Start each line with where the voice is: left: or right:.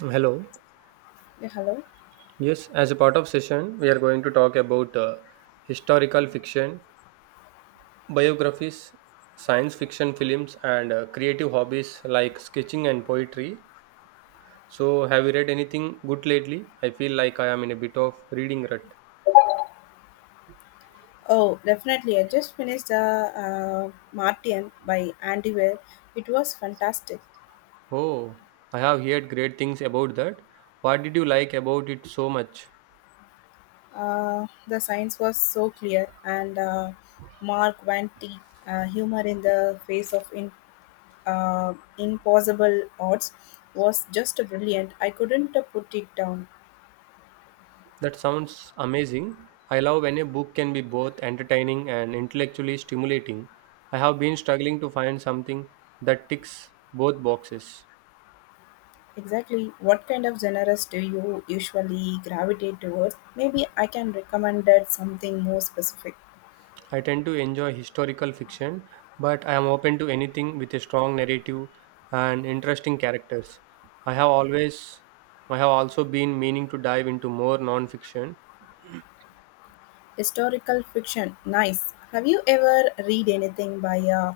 right: Hello.
left: Yeah, hello.
right: Yes, as a part of session, we are going to talk about historical fiction, biographies, science fiction films, and creative hobbies like sketching and poetry. So, have you read anything good lately? I feel like I am in a bit of reading rut.
left: Oh, definitely. I just finished the Martian by Andy Weir. It was fantastic.
right: Oh, I have heard great things about that. What did you like about it so much?
left: The science was so clear, and Mark Van T, humor in the face of impossible odds, was just brilliant. I couldn't put it down.
right: That sounds amazing. I love when a book can be both entertaining and intellectually stimulating. I have been struggling to find something that ticks both boxes.
left: Exactly. What kind of genres do you usually gravitate towards? Maybe I can recommend that something more specific.
right: I tend to enjoy historical fiction, but I am open to anything with a strong narrative and interesting characters. I have always I have also been meaning to dive into more non-fiction.
left: Historical fiction, nice. Have you ever read anything by uh,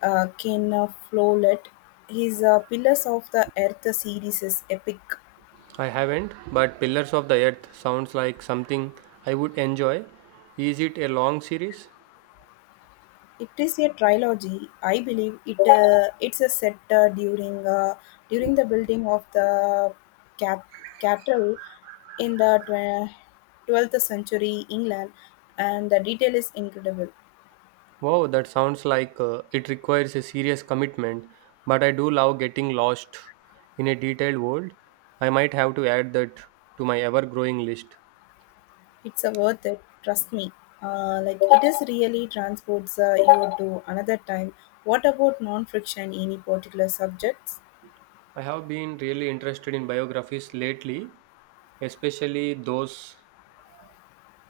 left: uh, Ken Follett? His Pillars of the Earth series is epic.
right: I haven't, but Pillars of the Earth sounds like something I would enjoy. Is it a long series?
left: It is a trilogy, I believe it. It's a set during the building of the cat- cathedral in the 12th century England, and the detail is incredible.
right: Wow, that sounds like it requires a serious commitment, but I do love getting lost in a detailed world. I might have to add that to my ever growing list.
left: It's a worth it, trust me. Like it is really transports you to another time. What about non-friction? Any particular subjects?
right: I have been really interested in biographies lately, especially those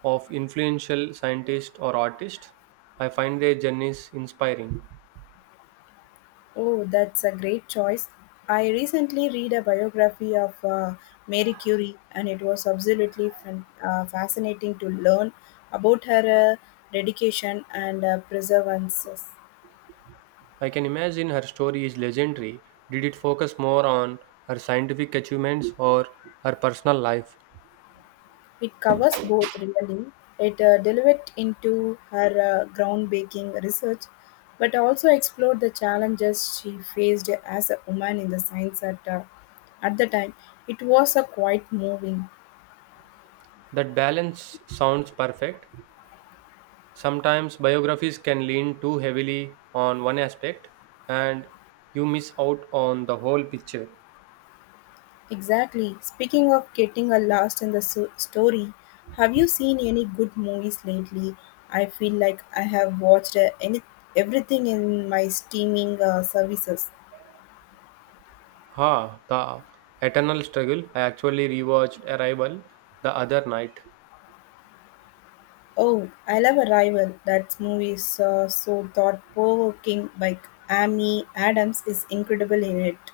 right: of influential scientists or artists. I find their journeys inspiring.
left: Oh, that's a great choice. I recently read a biography of Mary Curie, and it was absolutely fascinating to learn about her dedication and perseverance.
right: I can imagine her story is legendary. Did it focus more on her scientific achievements or her personal life?
left: It covers both really, it delved into her groundbreaking research, but also explored the challenges she faced as a woman in the science at the time. It was a quite moving.
right: That balance sounds perfect. Sometimes biographies can lean too heavily on one aspect and you miss out on the whole picture.
left: Exactly. Speaking of getting a lost in the story, have you seen any good movies lately? I feel like I have watched any everything in my streaming services.
right: Ha, the eternal struggle. I actually rewatched Arrival the other night.
left: Oh, I love Arrival. That movie is so thought provoking. Like Amy Adams is incredible in it.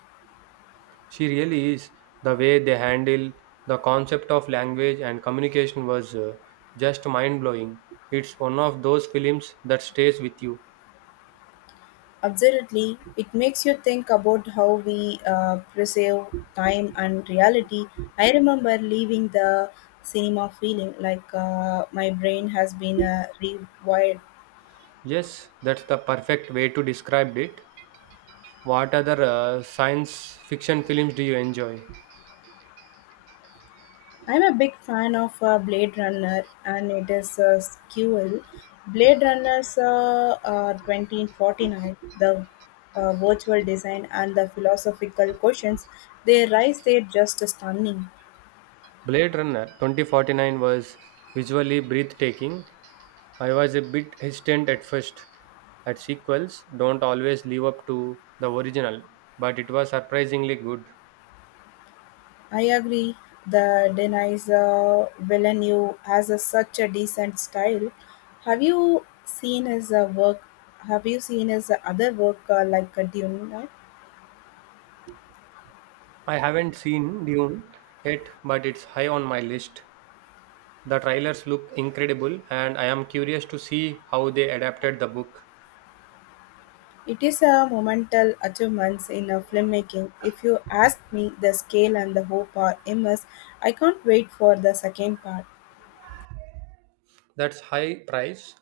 right: She really is. The way they handle the concept of language and communication was just mind blowing. It's one of those films that stays with you.
left: Absolutely. It makes you think about how we perceive time and reality. I remember leaving the cinema feeling like my brain has been rewired.
right: Yes, that's the perfect way to describe it. What other science fiction films do you enjoy?
left: I'm a big fan of Blade Runner and it is a sequel. Blade Runner's 2049, the virtual design and the philosophical questions they rise there just stunning.
right: Blade Runner 2049 was visually breathtaking. I was a bit hesitant at first, at sequels don't always live up to the original, but it was surprisingly good.
left: I agree. The denies Villeneuve has a, such a decent style. Have you seen his work? Have you seen his other work like Dune?
right: I haven't seen Dune yet, but it's high on my list. The trailers look incredible, and I am curious to see how they adapted the book.
left: It is a monumental achievement in a filmmaking. If you ask me, the scale and the hope are immense. I can't wait for the second part.
right: That's high price.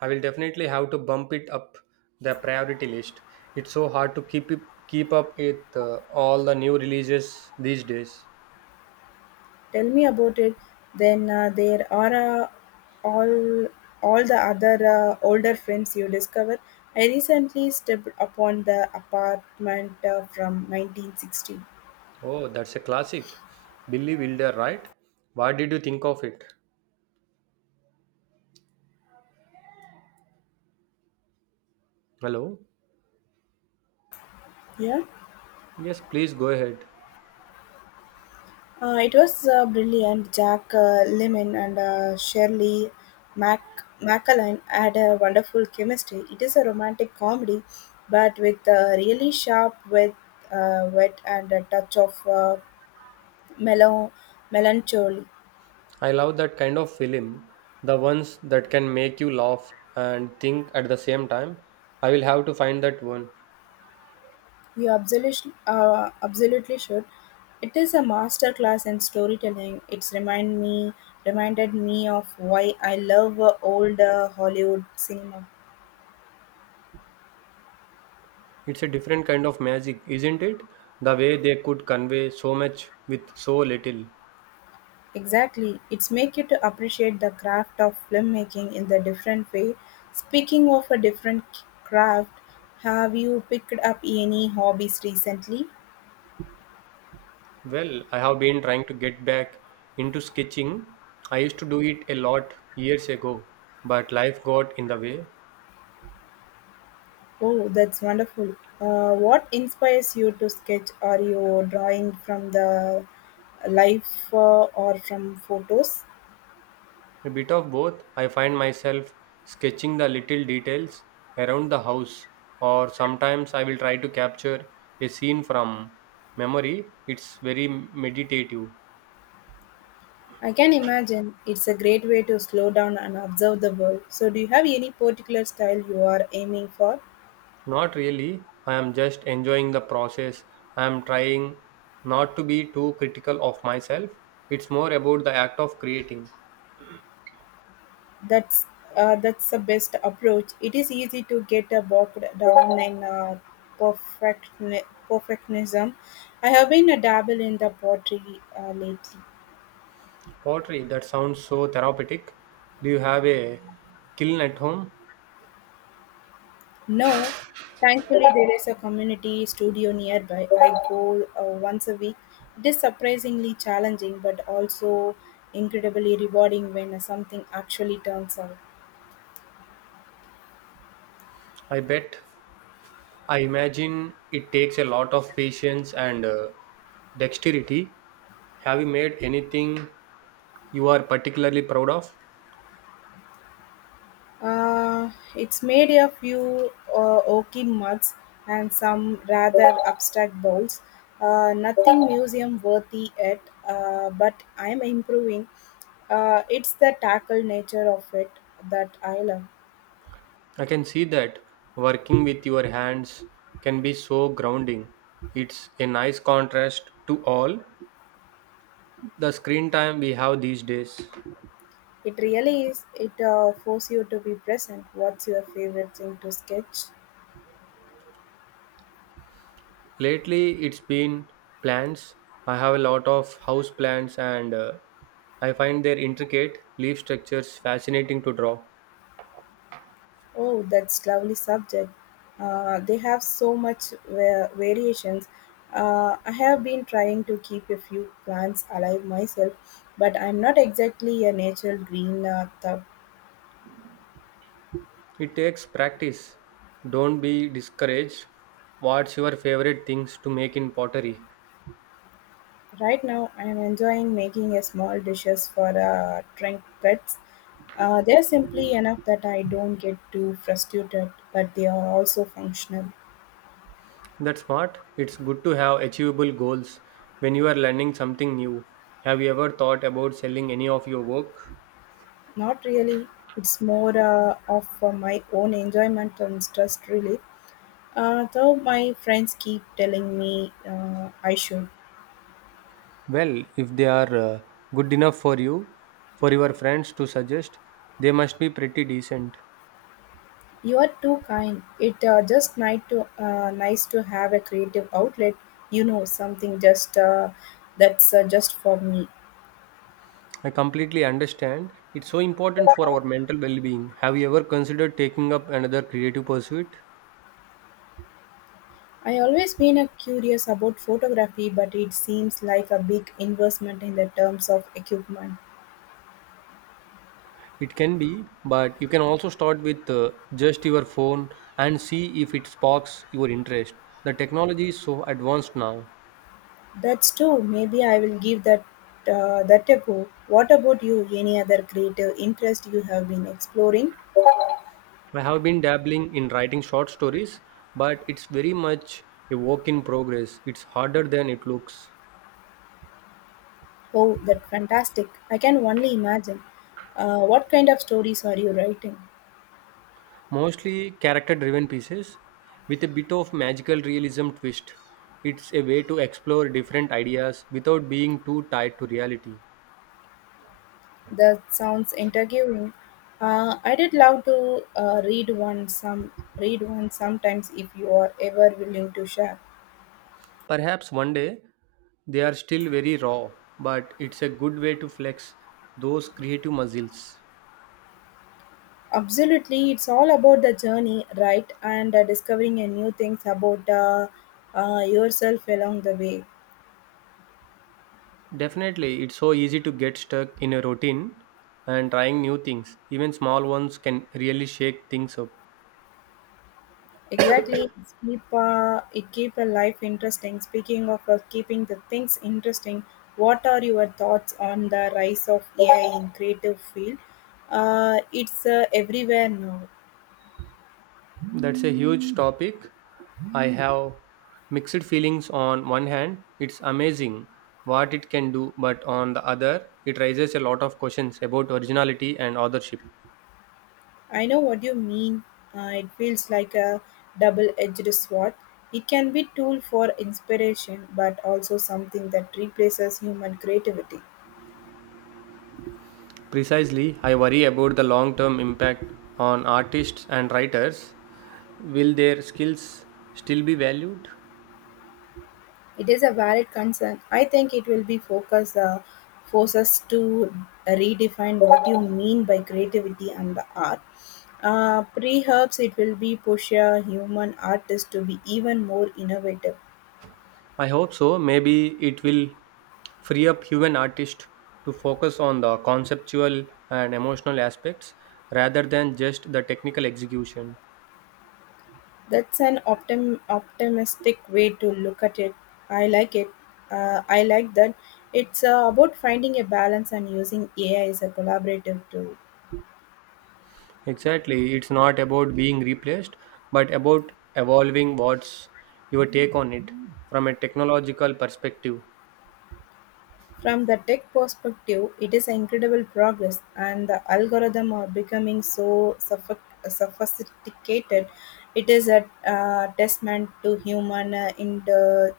right: I will definitely have to bump it up the priority list. It's so hard to keep up with all the new releases these days.
left: Tell me about it. Then there are uh, all all the other older films you discover. I recently stepped upon the apartment from 1960.
right: Oh, that's a classic. Billy Wilder, right? What did you think of it? Hello?
left: Yeah.
right: Yes, please go ahead.
left: It was brilliant. Jack Lemon and Shirley Mac MacLaine had a wonderful chemistry. It is a romantic comedy, but with a really sharp wit and a touch of mellow melancholy.
right: I love that kind of film, the ones that can make you laugh and think at the same time. I will have to find that one.
left: You absolutely, absolutely should. It is a master class in storytelling. It's remind me reminded me of why I love old Hollywood cinema.
right: It's a different kind of magic, isn't it? The way they could convey so much with so little.
left: Exactly. It's make you to appreciate the craft of filmmaking in the different way. Speaking of a different craft, have you picked up any hobbies recently?
right: Well, I have been trying to get back into sketching. I used to do it a lot years ago, but life got in the way.
left: Oh, that's wonderful. What inspires you to sketch? Are you drawing from the life or from photos?
right: A bit of both. I find myself sketching the little details around the house, or sometimes I will try to capture a scene from memory. It's very meditative.
left: I can imagine it's a great way to slow down and observe the world. So, do you have any particular style you are aiming for?
right: Not really. I am just enjoying the process. I am trying not to be too critical of myself. It's more about the act of creating.
left: That's that's the best approach. It is easy to get bogged down in perfect perfectionism. I have been a dabble in the pottery lately.
right: Pottery, that sounds so therapeutic. Do you have a kiln at home?
left: No, thankfully there is a community studio nearby. I go once a week. It is surprisingly challenging, but also incredibly rewarding when something actually turns out.
right: I bet. I imagine it takes a lot of patience and dexterity. Have you made anything you are particularly proud of?
left: It's made a few oaky mugs and some rather abstract bowls. Nothing museum worthy yet, but I'm improving. It's the tackle nature of it that I love.
right: I can see that working with your hands can be so grounding. It's a nice contrast to all the screen time we have these days.
left: It really is. It forces you to be present. What's your favorite thing to sketch?
right: Lately, it's been plants. I have a lot of house plants and I find their intricate leaf structures fascinating to draw.
left: Oh, that's lovely subject. They have so much variations. I have been trying to keep a few plants alive myself, but I'm not exactly a natural green thug.
right: It takes practice. Don't be discouraged. What's your favorite things to make in pottery?
left: Right now, I'm enjoying making a small dishes for trinkets. They're simply enough that I don't get too frustrated, but they are also functional.
right: That's smart. It's good to have achievable goals when you are learning something new. Have you ever thought about selling any of your work?
left: Not really. It's more of my own enjoyment and stress relief. Though my friends keep telling me I should.
right: Well, if they are good enough for you, for your friends to suggest, they must be pretty decent.
left: You are too kind. It just nice to nice to have a creative outlet. You know something just that's just for me.
right: I completely understand. It's so important for our mental well being. Have you ever considered taking up another creative pursuit?
left: I always been curious about photography, but it seems like a big investment in the terms of equipment.
right: It can be, but you can also start with just your phone and see if it sparks your interest. The technology is so advanced now.
left: That's true. Maybe I will give that a go. What about you? Any other creative interest you have been exploring?
right: I have been dabbling in writing short stories, but it's very much a work in progress. It's harder than it looks.
left: Oh, that's fantastic. I can only imagine. What kind of stories are you writing?
right: Mostly character driven pieces with a bit of magical realism twist. It's a way to explore different ideas without being too tied to reality.
left: That sounds intriguing. I did love to read one sometimes if you are ever willing to share.
right: Perhaps one day they are still very raw, but it's a good way to flex those creative muscles.
left: Absolutely, it's all about the journey, right? And discovering a new things about yourself along the way.
right: Definitely, it's so easy to get stuck in a routine and trying new things. Even small ones can really shake things up.
left: Exactly. It keep a life interesting. Speaking of keeping the things interesting, what are your thoughts on the rise of AI in creative field? It's Everywhere now.
right: That's a huge topic. I have mixed feelings on one hand, it's amazing what it can do, but on the other, it raises a lot of questions about originality and authorship.
left: I know what you mean. It feels like a double-edged sword. It can be tool for inspiration, but also something that replaces human creativity.
right: Precisely, I worry about the long term impact on artists and writers. Will their skills still be valued?
left: It is a valid concern. I think it will be focus force us to redefine what you mean by creativity and the art. Perhaps it will be push a human artist to be even more innovative.
right: I hope so. Maybe it will free up human artists to focus on the conceptual and emotional aspects rather than just the technical execution.
left: That's an optimistic way to look at it. I like it. I like that. It's About finding a balance and using AI as a collaborative tool.
right: Exactly. It's not about being replaced, but about evolving what's your take on it from a technological perspective.
left: From the tech perspective, it is incredible progress, and the algorithms are becoming so sophisticated. It is a testament to human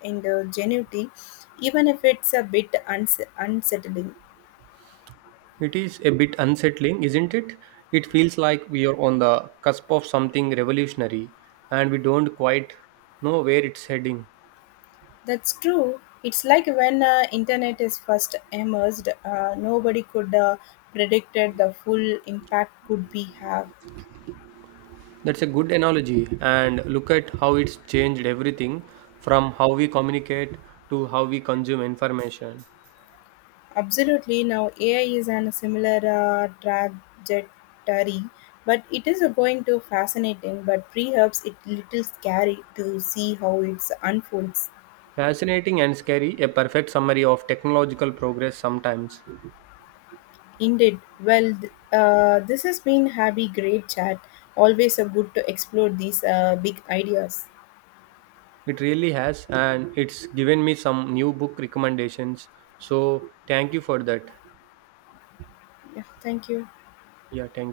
left: ingenuity, even if it's a bit unsettling.
right: It is a bit unsettling, isn't it? It feels like we are on the cusp of something revolutionary and we don't quite know where it's heading.
left: That's true. It's like when internet is first emerged, nobody could predicted the full impact could be have.
right: That's a good analogy. And look at how it's changed everything from how we communicate to how we consume information.
left: Absolutely. Now, AI is on a similar trajectory, but it is going to fascinating. But perhaps it little scary to see how it unfolds.
right: Fascinating and scary, a perfect summary of technological progress sometimes.
left: Indeed. Well, this has been happy great chat. Always a good to explore these big ideas.
right: It really has, and it's given me some new book recommendations. So, thank you for that.
left: Yeah. Thank you.
right: Yeah, thank you.